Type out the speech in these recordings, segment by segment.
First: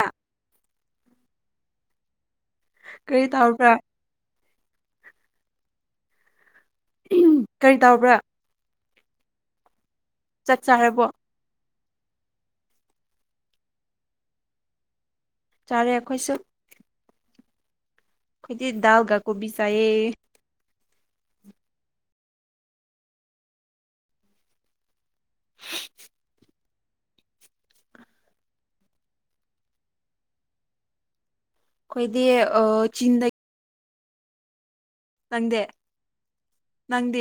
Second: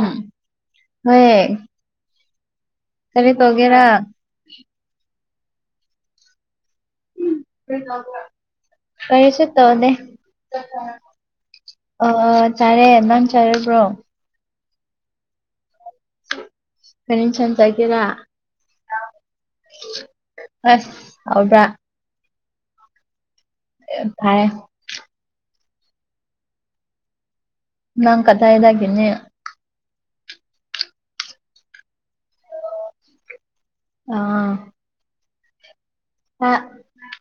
ꯎꯝ ꯍꯣꯏ ꯀꯔꯤ ꯇꯔꯤ ꯇꯧꯕ꯭ꯔꯥ ꯇꯣꯒꯦꯔ ꯀꯔꯤ ꯇꯧꯕ꯭ꯔꯥ [unintelligible] ꯀꯁ ꯇꯧꯗꯦ ꯆꯠ ꯆ ꯍꯥꯏꯦꯕꯣ ꯑ ꯆꯥꯔꯦ ꯅꯪ ꯆꯥꯔꯕ꯭ꯔꯣ ꯆꯥꯔꯦ ꯑꯩꯈꯣꯏꯁꯨ ꯀꯔꯤ ꯏꯟꯁꯥꯡ ꯆꯥꯒꯦꯔꯥ ꯈꯣꯏꯗꯤ ꯗꯥꯜꯒꯥ ꯀꯣꯕꯤ ꯆꯥꯏꯌꯦ ꯍꯁ ꯍꯥꯎꯕ꯭ꯔꯥ ꯐꯥꯏꯌꯦ ꯅꯪ ꯀꯗꯥꯥꯏꯒꯦꯅꯦ ꯑꯩꯈꯣꯏꯗꯤ ꯑ ꯆꯤꯟꯗ ꯑꯥ ꯅꯪꯗꯦ ꯅꯪꯗꯤ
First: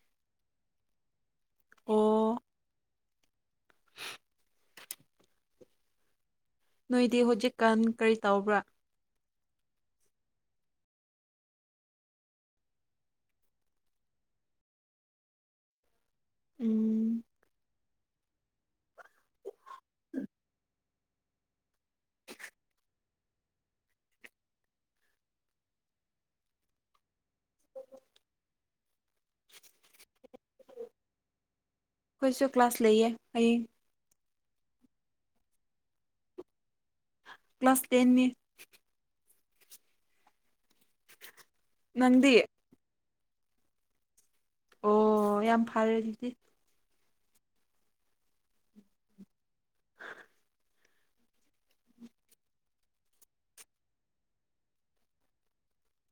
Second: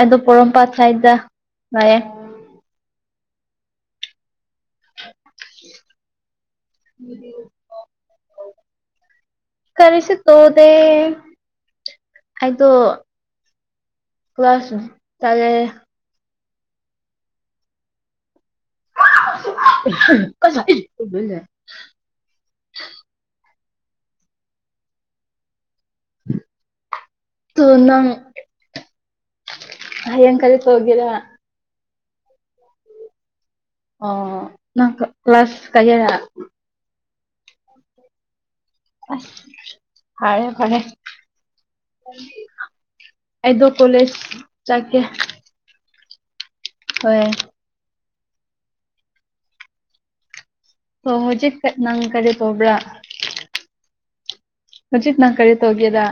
ꯑꯗꯣ ꯄꯣꯔꯣꯝꯄꯥꯠ ꯁꯥꯏꯗꯗ ꯑꯣ ꯃꯔꯌꯦꯦ ꯅꯣꯏꯗꯤ ꯍꯧꯖꯤꯛꯀꯥꯟ ꯀꯔꯤ ꯇꯧꯕ꯭ꯔꯥ ꯀꯔꯤꯁꯤ ꯇꯣꯗꯦ ꯑꯩꯗꯣ ꯀ꯭ꯂꯥꯁ ꯇꯒꯦ ꯎꯝ ꯀꯁꯥꯏ ꯍꯥꯏ ꯇꯨ ꯅꯪ ꯍꯌꯦꯡ ꯀꯔꯤ ꯇꯧꯒꯦꯔ ꯑꯩꯈꯣꯏꯁꯨ ꯀ꯭ꯂꯥꯁ ꯂꯩꯌꯦ ꯍꯌꯦꯡ ꯑꯣ ꯅꯪ ꯀ꯭ꯂꯥꯁ ꯀꯌꯥꯔꯥ ꯀ꯭ꯂꯥꯁ ꯇꯦꯟꯅꯤ ꯍꯔꯦ ꯐꯅꯦ ꯅꯪꯗꯤ ꯑꯗꯣ ꯀꯣꯂꯦꯖ ꯑꯣ ꯌꯥꯝ ꯐꯔꯦ ꯑꯗꯨꯗꯤ ꯍꯣꯏ ꯑ ꯍꯧꯖꯤꯛ ꯅꯪ ꯀꯔꯤ ꯇꯧꯕ꯭ꯔꯥ ꯔꯖꯤꯠ ꯅꯪ ꯀꯔꯤ ꯇꯒꯦꯗ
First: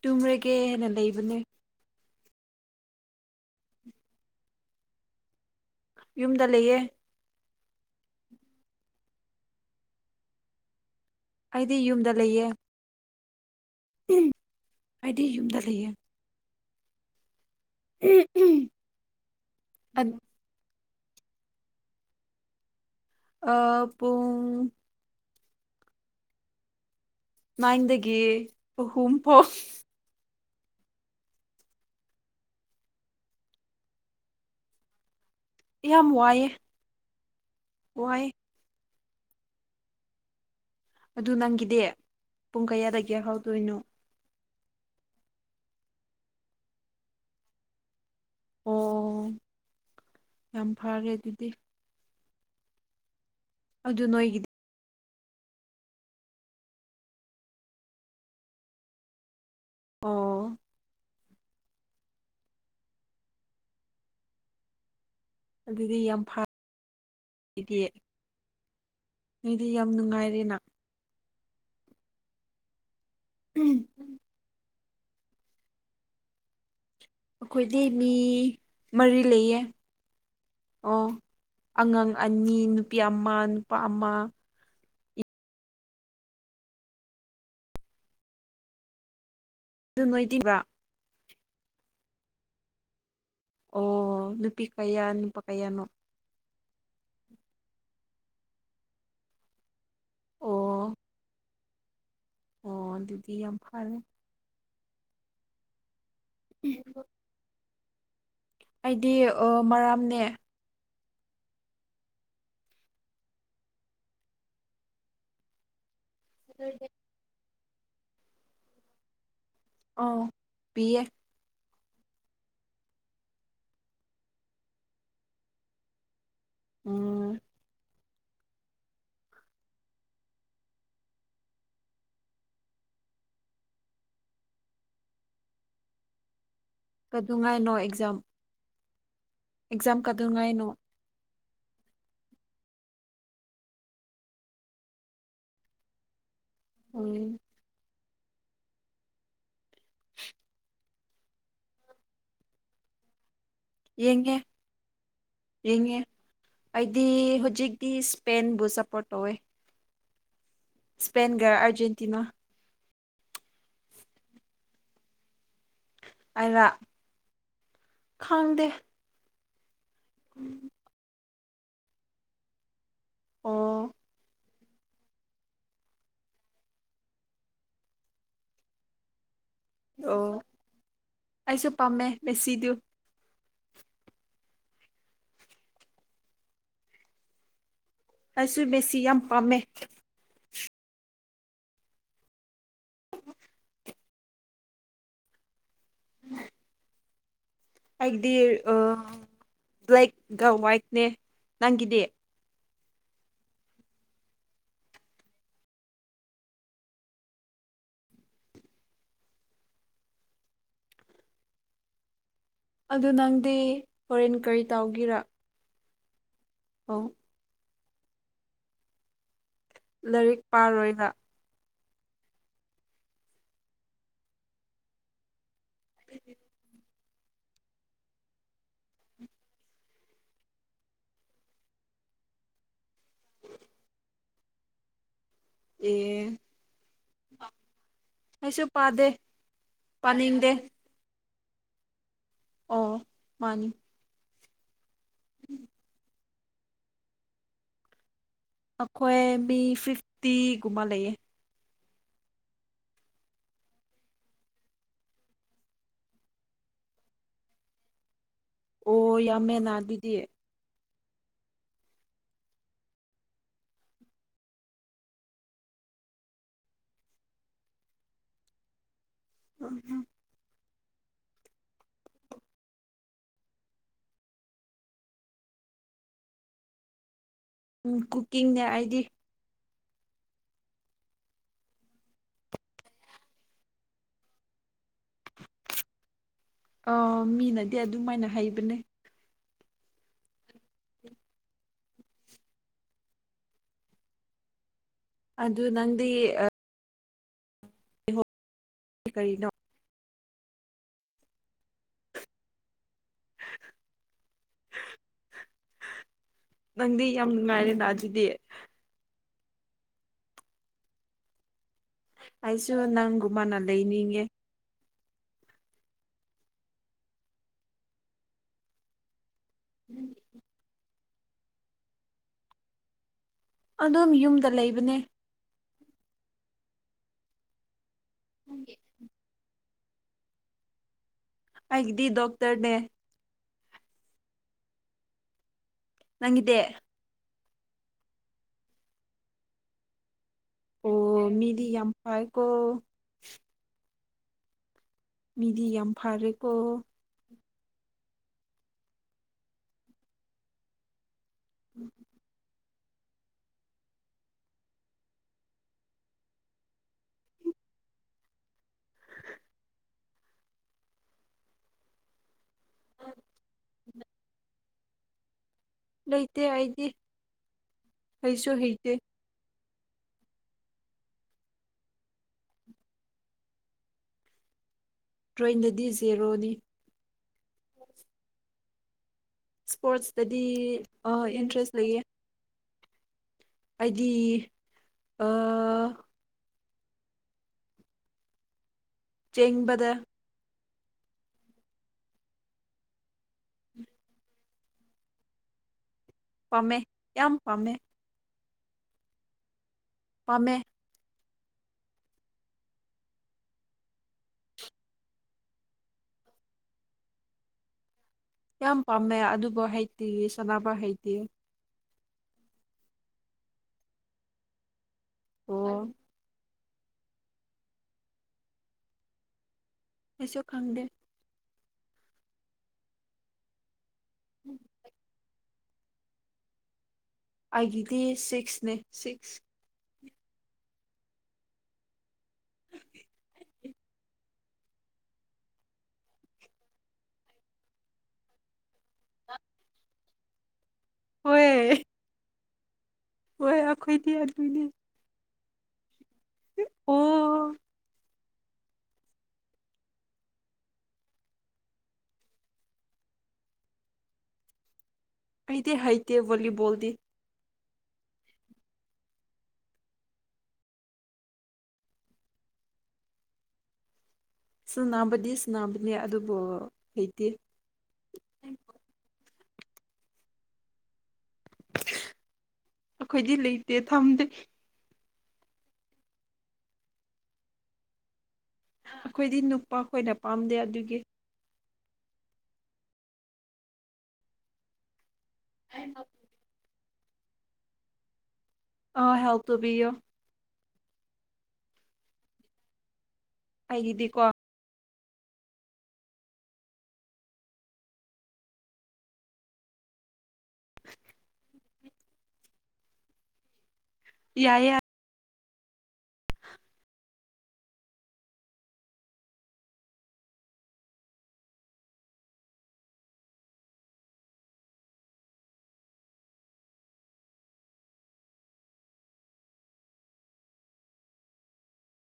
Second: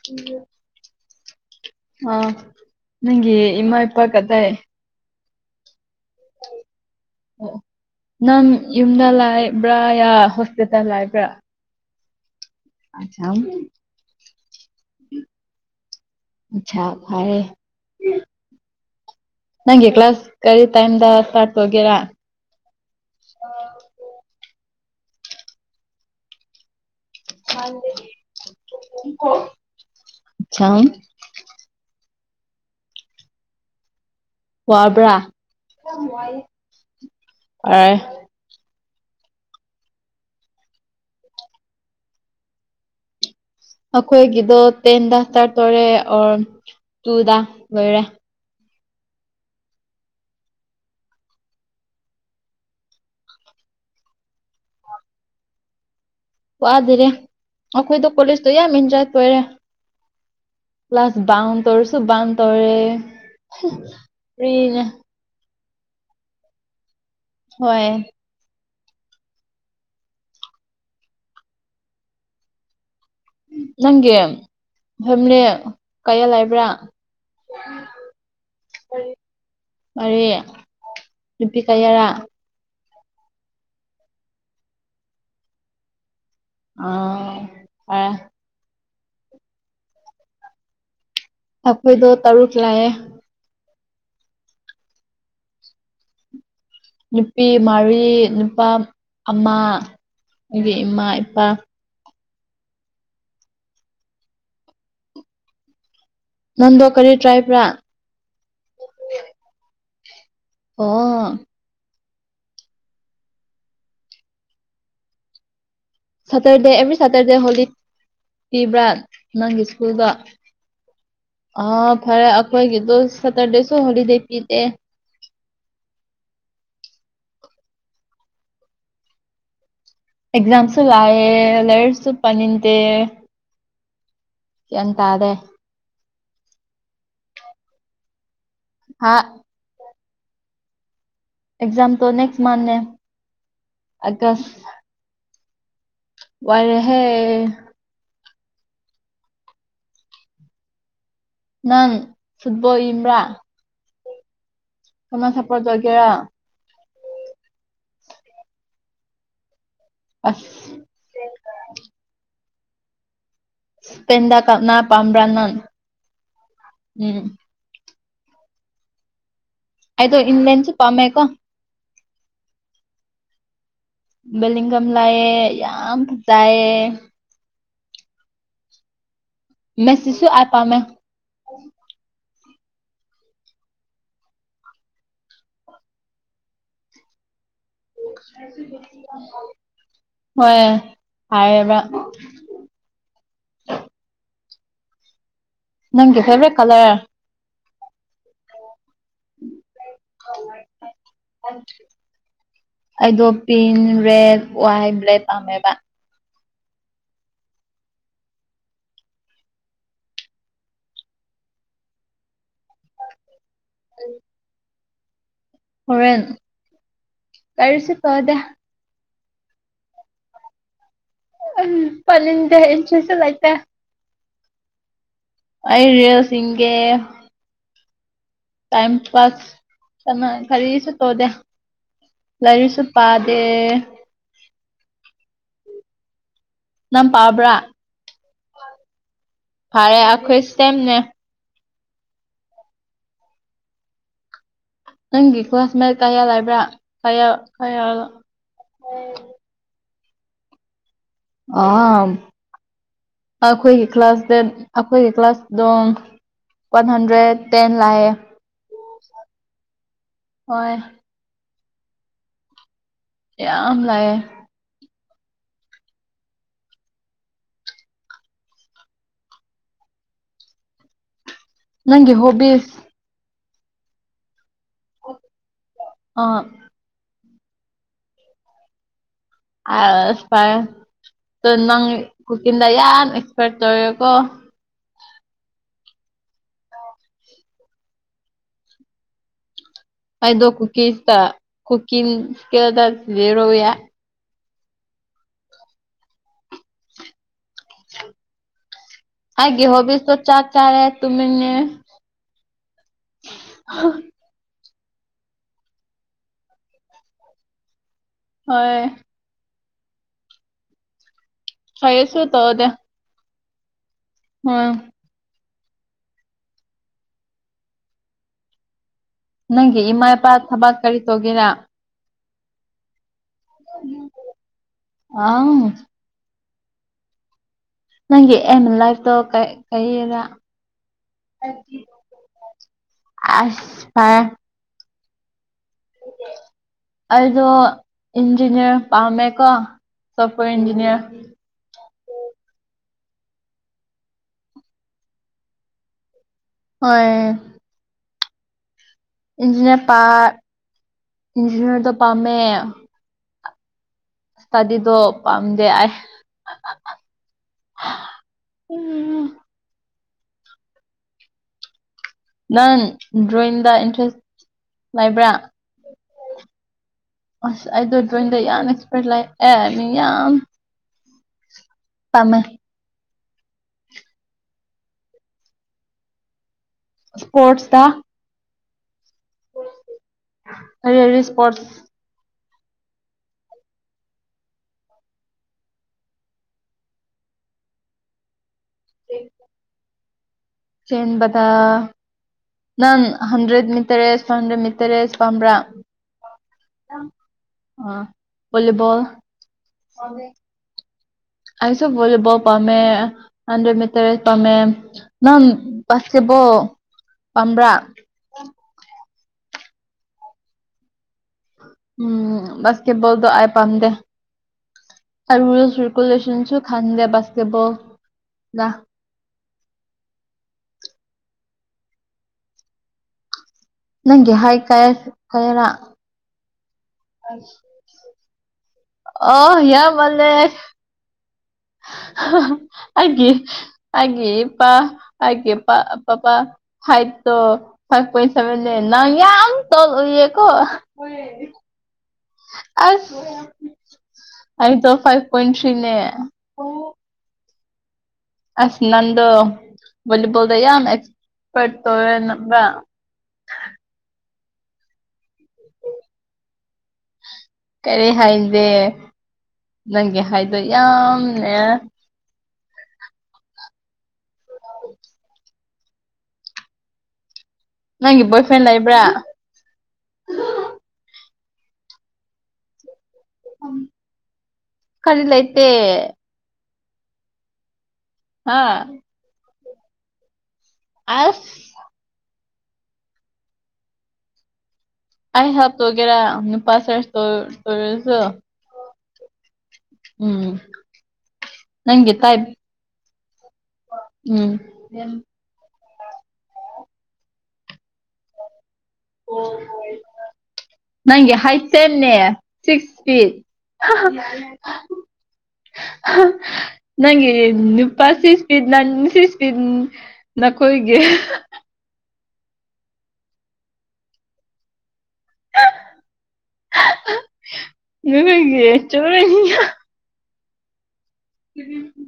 ꯇꯨꯝꯔꯒꯦꯅ ꯂꯩꯕꯅꯦ ꯑ ꯅꯪꯒꯤ ꯏꯃꯥ ꯏꯄꯥ ꯀꯗꯥꯥꯏ ꯌꯨꯝꯗ ꯂꯩꯌꯦ ꯑꯣ ꯅꯪ ꯌꯨꯝꯗ ꯂꯩꯕ꯭ꯔꯥ ꯌꯥ ꯍꯣꯁꯇꯦꯜꯗ ꯂꯩꯕ꯭ꯔꯥ ꯑꯩꯗꯤ ꯌꯨꯝꯗ ꯂꯩꯌꯦ [unintelligible] ꯍꯥꯏꯗꯤ ꯌꯨꯝꯗ ꯂꯩꯦ ꯎꯆꯥ ꯈꯑ ꯎꯝ ꯎꯝ ꯅꯪꯒꯤ ꯀ꯭ꯂꯥꯁ ꯀꯔꯤ ꯇꯥꯏꯝꯗ ꯏꯁꯇ꯭ꯔꯥꯠ ꯇꯧꯒꯦꯔꯥ ꯄꯨꯡ ꯅꯥꯏꯟꯗꯒꯤ ꯑꯍꯨꯝꯐꯥꯎ [unintelligible] ꯍꯋꯥꯕ ꯌꯥꯝ ꯋꯥꯏꯑꯦ ꯑꯔ ꯋꯥꯏ ꯑꯗꯨ ꯅꯪꯒꯤꯗꯤ ꯄꯨꯡ ꯀꯌꯥꯗꯒꯤ ꯍꯧꯗꯣꯏꯅꯣ ꯑꯩꯈꯣꯏꯒꯤꯗꯣ ꯇꯦꯟꯗ ꯏꯁꯇꯥꯔ꯭ꯗ ꯇꯧꯔꯦ ꯑꯣꯔ ꯇꯨꯗ ꯂꯣꯏꯔꯦ ꯑꯣ ꯌꯥꯝ ꯐꯔꯦ ꯑꯗꯨꯗꯤ ꯑꯗꯨ ꯅꯣꯏꯒꯤꯗꯤ ꯋꯥꯗꯔꯦ ꯑꯩꯈꯣꯏꯗ ꯀꯣꯂꯦꯖꯇꯣ ꯌꯥꯝ ꯏꯟꯖꯣꯏ ꯀꯣꯏꯔꯦ ꯑꯣ ꯀ꯭ꯂꯥꯁ ꯇꯧꯔꯁꯨ ꯇꯧꯔꯦꯅꯦ ꯑꯗꯨꯗꯤ ꯌꯥꯝ ꯐ ꯍꯣꯏ ꯅꯣꯏꯗꯤ ꯌꯥꯝ ꯅꯨꯡꯉꯥꯏꯔꯦꯅ ꯎꯝ ꯅꯪꯒꯤ ꯐꯦꯝꯃꯦꯂꯤ ꯀꯌꯥ ꯂꯩꯕ꯭ꯔꯥ ꯑꯩꯈꯣꯏꯗꯤ ꯃꯤ ꯃꯔꯤ ꯂꯩꯌꯦ ꯃꯔꯤ ꯑꯣ ꯅꯨꯄꯤ ꯑꯉꯥꯡ ꯀꯌꯥꯔꯥ ꯑꯅꯤ ꯅꯨꯄꯤ ꯑꯃ ꯅꯨꯄꯥ ꯑꯃ ꯑꯥ ꯑꯗꯨ ꯅꯣꯏꯗꯤꯕ ꯑꯩꯈꯣꯏꯗ ꯇꯔꯨꯛ ꯂꯥꯛꯑꯦ꯫ ꯑꯣ ꯅꯨꯄꯤ ꯀꯌꯥ ꯅꯨꯄꯥ ꯀꯌꯥꯅꯣ ꯅꯨꯄꯤ ꯃꯔꯤ ꯅꯨꯄꯥ ꯑꯃ ꯑꯩꯒꯤ ꯑꯣ ꯏꯃꯥ ꯏꯄꯥ ꯑꯣ ꯑꯗꯨꯗꯤ ꯌꯥꯝ ꯐꯔꯦ꯫ ꯅꯪꯗꯣ ꯀꯔꯤ ꯇ꯭ꯔꯥꯏꯕꯔꯥ ꯑꯩꯗꯤ ꯃꯔꯥꯝꯅꯦ꯫ ꯑꯣ ꯁꯇꯔꯗꯦ ꯑꯦꯕ꯭ꯔꯤ ꯁꯇꯔꯗꯦ ꯍꯣꯂꯤ ꯄꯤꯕ꯭ꯔꯥ ꯅꯪꯒꯤꯁ ꯀꯩꯕꯥ ꯑꯣ ꯄꯤꯌꯦ ꯑ ꯐꯔꯦ ꯑꯩꯈꯣꯏꯒꯤꯗꯣ ꯁꯦꯇꯔꯗꯦꯁꯨ ꯍꯣꯂꯤꯗꯦ ꯄꯤꯗꯦ꯫ ꯎꯝ ꯑꯦꯛꯖꯝꯁ ꯂꯥꯛꯑꯦ ꯂꯥꯌꯔꯤꯛꯁꯨ ꯄꯥꯅꯤꯡꯗꯦ꯫ ꯒꯌ꯭ꯥꯟ ꯇꯥꯗꯦ꯫ ꯀꯩꯗꯧꯉꯥꯏꯅꯣ ꯑꯦꯛꯖꯥꯝ ꯍꯥ ꯑꯦꯛꯖꯥꯝ ꯀꯗꯉꯥꯏꯅꯣ ꯑꯦꯛꯖꯝ ꯅꯦꯛꯁ ꯃꯟꯊꯦ ꯑꯒꯁ ꯎꯝ ꯋꯥꯔꯍꯦ꯫ ꯅꯪ ꯐꯨꯠꯕꯣꯜ ꯌꯦꯡꯕ꯭ꯔꯥ ꯌꯦꯡꯉꯦ꯫ ꯀꯅꯥ ꯁꯨꯞꯄꯣꯔꯠ ꯌꯦꯡꯉꯦ ꯇꯥꯎꯒꯦꯔꯥ ꯑꯩꯗꯤ ꯍꯧꯖꯤꯛꯇꯤ ꯁ꯭ꯄꯦꯟꯕꯨ ꯁꯞꯄꯣꯔꯠ ꯇꯧꯋꯦ꯫ ꯑꯁ ꯏꯁꯄꯦꯟꯒ ꯑꯔꯖꯦꯟꯇꯤꯅꯥ ꯏꯁꯄꯦꯟꯗ ꯀꯅꯥ ꯄꯥꯝꯕ꯭ꯔꯥ ꯅꯥꯪ ꯑꯩꯔꯥ ꯈꯪꯗꯦ꯫ ꯑꯩꯗꯣ ꯏꯟ ꯂꯦꯟꯁꯨ ꯄꯝꯃꯦ ꯀꯣ ꯑꯣꯥ ꯕꯦꯂꯤꯡꯒꯝ ꯂꯥꯏꯑꯦ ꯌꯥꯝ ꯐ ꯆꯥꯏꯌꯦ꯫ ꯑꯣ ꯃꯦꯁꯤꯖꯁꯨ ꯍꯥꯏ ꯄꯥꯝꯃꯦ꯫ ꯑꯩꯁꯨ ꯄꯥꯝꯃꯦ ꯃꯦꯁꯤꯗꯨ ꯑꯩꯁꯨ ꯃꯦꯁꯤ ꯌꯥꯝ ꯄꯥꯝꯃꯦ꯫ ꯍꯣꯏ ꯍꯥꯏꯌꯦꯕ꯫ ꯅꯪꯒꯤ ꯐꯦꯕ꯭ꯔꯦꯠ ꯀꯂꯔ ꯑꯩꯒꯤꯗꯤ ꯕ꯭ꯂꯦꯛꯒ ꯋꯥꯏꯠꯅꯦ ꯅꯪꯒꯤꯗꯤ ꯑꯩꯗꯣ ꯄꯤꯡ ꯔꯦꯗ ꯋꯥꯏꯠ ꯕ꯭ꯂꯦꯛ ꯄꯥꯝꯃꯦꯕ꯫ ꯑꯗꯨ ꯅꯪꯗꯤ ꯍꯣꯔꯦꯟ ꯀꯔꯤ ꯇꯧꯒꯦꯔ ꯍꯣꯔꯦꯟ ꯑꯣ ꯀꯔꯤꯁꯨ ꯇꯧꯗꯦ꯫ ꯂꯥꯏꯔꯤꯛ ꯄꯥꯔꯣꯏꯅ ꯎꯝ ꯄꯥꯅꯤꯡꯗꯦ ꯏꯟꯇ꯭ꯔꯦꯁꯁꯨ ꯂꯩꯇꯦ꯫ ꯑꯩ ꯔꯤꯌꯦꯜꯁ ꯌꯦꯡꯒꯦ꯫ ꯇꯥꯏꯝ ꯄꯥꯁ ꯀꯅ ꯀꯔꯤꯁꯨ ꯇꯣꯗꯦ꯫ ꯂꯥꯏꯔꯤꯛꯁꯨ ꯄꯥꯗꯦ꯫ ꯑꯦ ꯅꯪ ꯄꯥꯕ꯭ꯔꯥ ꯑꯩꯁꯨ ꯄꯥꯗꯦ꯫ ꯄꯥꯏꯌꯦ ꯑꯈꯣꯏ ꯄꯥꯅꯤꯡꯗꯦ ꯁꯦꯝꯅꯦ ꯑꯣ ꯃꯥꯅꯤ ꯅꯪꯒꯤ ꯀ꯭ꯂꯥꯁ ꯃꯦꯠ ꯀꯌꯥ ꯂꯩꯕ꯭ꯔꯥ ꯀꯌꯥ ꯀꯌꯥ ꯑꯩꯈꯣꯏ ꯃꯤ ꯐꯤꯐꯇꯤꯒꯨꯝꯕ ꯂꯩꯌꯦ ꯑ ꯑꯩꯈꯣꯏꯒꯤ ꯀ꯭ꯂꯥꯁ ꯑꯩꯈꯣꯏꯒꯤ ꯀ꯭ꯂꯥꯁꯗꯣ ꯋꯥꯟ ꯍꯟꯗ꯭ꯔꯦꯠ ꯇꯦꯦꯟ ꯂꯑ ꯑꯣ ꯌꯥꯝꯃꯦꯦꯟꯅ ꯑꯗꯨꯗꯤꯌꯦ ꯍꯣꯏ ꯌꯥꯝ ꯂꯑꯦ ꯎꯝ ꯅꯪꯒꯤ ꯍꯣꯕꯤ ꯑꯥ ꯎ ꯀꯨꯀꯤꯡꯅꯦ ꯑꯩꯗꯤ ꯑꯁꯄꯥꯏ ꯅꯪ ꯀꯀꯤꯗ ꯌꯥ ꯑꯦꯛꯁꯄꯔꯠ ꯇꯧꯔꯀꯣ ꯑ ꯃꯤꯅꯗꯤ ꯑꯗꯨꯝꯃꯥꯏꯅ ꯍꯩꯕꯅꯦ ꯑꯩꯗꯣ ꯀꯨꯀꯤꯁꯇ ꯀꯨꯀꯤꯡ ꯏꯁꯀꯤꯦꯜꯗ ꯁꯤꯖꯤꯔꯣꯦ ꯑꯗꯨ ꯅꯪꯗꯤ ꯀꯔꯤꯅꯣ ꯒꯤꯍꯣꯕꯤ ꯁꯣ ꯆꯥꯛ ꯆꯥꯔꯦ ꯇꯨꯃꯤꯅꯦ ꯅꯪꯗꯤ ꯌꯥꯝ ꯅꯨꯡꯉꯥꯏꯔꯦꯗ ꯑꯗꯨꯗꯤ ꯍꯣꯏ ꯁꯌꯦꯁ ꯑꯩꯁꯨ ꯅꯪꯒꯨꯝꯕꯅ ꯂꯩꯅꯤꯡꯉꯦ ꯑꯝ ꯅꯪꯒꯤ ꯏꯃꯥ ꯏꯄꯥ ꯊꯕꯛ ꯀꯔꯤ ꯇꯧꯒꯦꯅ ꯑꯗꯨꯝ ꯌꯨꯝꯗ ꯂꯩꯕꯅꯦ ꯑꯥꯎ ꯅꯪꯒꯤ ꯑꯦꯝ ꯂꯥꯏꯐꯇꯣ ꯀꯩꯗ ꯑꯩꯗꯤ ꯗꯣꯛꯇꯔꯅꯦ ꯑꯁ ꯐ ꯅꯪꯗꯦ ꯑꯩꯗꯣ ꯏꯟꯖꯤꯅꯤꯌꯥꯔ ꯄꯥꯝꯃꯦꯀꯣ ꯁ ꯏ ꯑꯣ ꯃꯤꯗꯤ ꯌꯥꯝꯝꯐꯀꯣ ꯃꯤꯗꯤ ꯌꯥꯝ ꯐꯔꯦꯀꯣ ꯍ [unintelligible] ꯏꯟꯖꯤꯅꯤꯌꯥꯔ ꯄꯥ ꯏꯟꯖꯤꯅꯤꯌꯥꯔꯗꯣ ꯄꯥꯝꯃꯦ ꯇꯥꯗꯤꯗꯣ ꯄꯥꯝꯗꯦꯑ ꯅꯪ ꯗ꯭ꯔꯣꯌꯤꯡꯗ ꯏꯟꯇꯔꯦꯁ ꯂꯩꯕ꯭ꯔꯥ ꯂꯩꯇꯦ ꯑꯩꯗꯤ ꯑꯁ ꯑꯩꯗꯣ ꯗ꯭ꯔꯣꯣꯌꯤꯡꯗ ꯍꯩꯁꯨ ꯌꯥꯝ ꯍꯩꯇꯦ ꯑꯦꯛꯁꯄꯔꯠ ꯂꯥꯛ ꯑꯦꯅꯤ ꯌꯥꯝ ꯄꯃ ꯇ꯭ꯔꯦꯟꯗꯗꯤ ꯖꯦꯔꯣꯅꯤ ꯀꯣꯔꯣꯠꯁꯗ ꯁ꯭ꯄꯣꯔꯠꯁꯇꯗꯤ ꯀꯔꯤ ꯀꯔꯤ ꯏꯁꯄꯣꯔꯠꯁ ꯏꯟꯇꯔꯦꯁ ꯂꯩꯌꯦ ꯍꯥꯏꯗꯤ ꯆꯦꯡꯕꯗ ꯆꯦꯟꯕꯗ ꯅꯪ ꯍꯟꯗ꯭ꯔꯦꯠ ꯃꯤꯇꯔꯦꯁ ꯐ ꯍꯟꯗ꯭ꯔꯦꯠ ꯃꯤꯇꯔ ꯑꯦꯁ ꯄꯝꯕ꯭ꯔꯥ ꯄꯥꯝꯃꯦ ꯌꯥꯝ ꯄꯥꯝꯃꯦ ꯣꯂꯤꯕꯣꯜ ꯃ ꯑꯩꯁꯨ ꯣꯂꯤꯕꯣ ꯄꯥꯝꯃꯦ ꯍꯟꯗ꯭ꯔꯦꯠ ꯃꯇꯔꯦ ꯄꯝꯃꯦ ꯅꯪ ꯄꯁꯦꯕꯣ ꯄꯝꯕ꯭ꯔꯥ ꯌꯥꯝ ꯄꯥꯝꯃꯦ ꯑꯗꯨꯕꯨ ꯍꯩꯇꯤ ꯁꯥꯟꯅꯕ ꯍꯩꯇꯤ ꯎꯝ ꯁ ꯀꯦꯕꯣꯜꯗꯣ ꯑ ꯄꯝꯗꯦ ꯔ ꯑꯣ ꯁꯨꯔꯀ ꯂꯁꯨ ꯈꯥꯟꯗꯦ ꯀꯦꯠꯕꯜ ꯂ ꯀꯩꯁꯨ ꯈꯪꯗꯦ ꯅꯪꯒꯤ ꯍꯥꯏꯥꯏ ꯀꯌꯥ ꯀꯌꯥꯔꯥ ꯑꯩꯒꯤꯗꯤ ꯁꯤꯛꯁꯅꯦ ꯑ ꯁꯤꯛꯁ ꯍꯌꯥ ꯃꯦ ꯍꯥꯏꯦ ꯍꯥꯏꯦ ꯄ ꯍꯥꯏꯦ ꯄ ꯄꯄꯥ ꯐꯥꯏ ꯇꯣ ꯐꯥꯏꯚ ꯄꯣꯏꯟ ꯁꯦꯚꯦꯟ ꯂ ꯅ ꯌꯥꯝ ꯇꯜ ꯎꯌꯦꯀꯣ ꯍꯣꯏ ꯑ ꯍꯣꯏ ꯑꯩꯈꯣꯏꯗꯤ ꯑꯗꯨꯅꯦ ꯑꯩꯗ ꯐꯥꯏꯚ ꯄꯣꯏꯟ ꯊ꯭ꯔꯤꯅꯦ ꯑꯣ ꯑꯁ ꯅꯗꯨ ꯜꯂꯤꯕꯣꯜꯗ ꯅ ꯑꯦꯛꯁꯄꯔꯠ ꯇꯧꯋꯦ ꯅ ꯀꯩꯗꯤ ꯍꯥꯏꯩꯗꯤꯦ ꯋꯥꯣꯂꯤꯕꯣꯜꯗꯤ ꯀꯔꯤ ꯍꯥꯏꯗꯦ ꯅꯪꯒꯤ ꯍꯥꯏꯗꯣ ꯌꯥꯝꯅꯦ ꯁꯨ ꯅꯥꯕꯗꯤ ꯁꯨ ꯅꯥꯕꯅꯦ ꯑꯗꯨꯕꯨ ꯍꯩꯇꯦ ꯅꯪꯒꯤ ꯕꯣꯏ ꯐ꯭ꯔꯦꯟ ꯂꯩꯕ꯭ꯔꯥ ꯑꯩꯈꯣꯏꯗꯤ ꯂꯩꯇꯦ ꯊꯝꯗꯤ ꯀꯅꯤꯂꯥꯏꯇꯦ ꯍꯥꯥ ꯑꯩꯈꯣꯏꯗꯤ ꯅꯨꯄꯥ ꯑꯩꯈꯣꯏꯅ ꯄꯥꯝꯗꯦ ꯑꯗꯨꯒꯤ ꯑꯐ ꯑ ꯍꯥꯞꯇꯒꯦꯔ ꯅꯨꯄꯥꯁ ꯇꯁꯨ ꯑ ꯍꯦꯜ ꯇꯨꯕꯤꯌꯣ ꯎꯝ ꯅꯪꯒꯦ ꯇꯥꯏ ꯑꯩꯒꯤꯗꯤꯀꯣ ꯎꯝ ꯌꯥꯝ ꯅꯪꯒꯤ ꯍꯥꯏꯠ ꯁꯦꯝꯅꯦ ꯁꯤꯛꯁ ꯐꯤꯠ ꯌꯥꯏꯌꯦ [unintelligible] ꯅꯪꯦ ꯅꯨꯄꯥ ꯁꯤꯁꯄꯤ ꯅꯥꯟ ꯁꯤꯁꯄꯤ ꯅꯈꯣꯏꯒꯤ ꯃꯒꯦ ꯆ ꯀ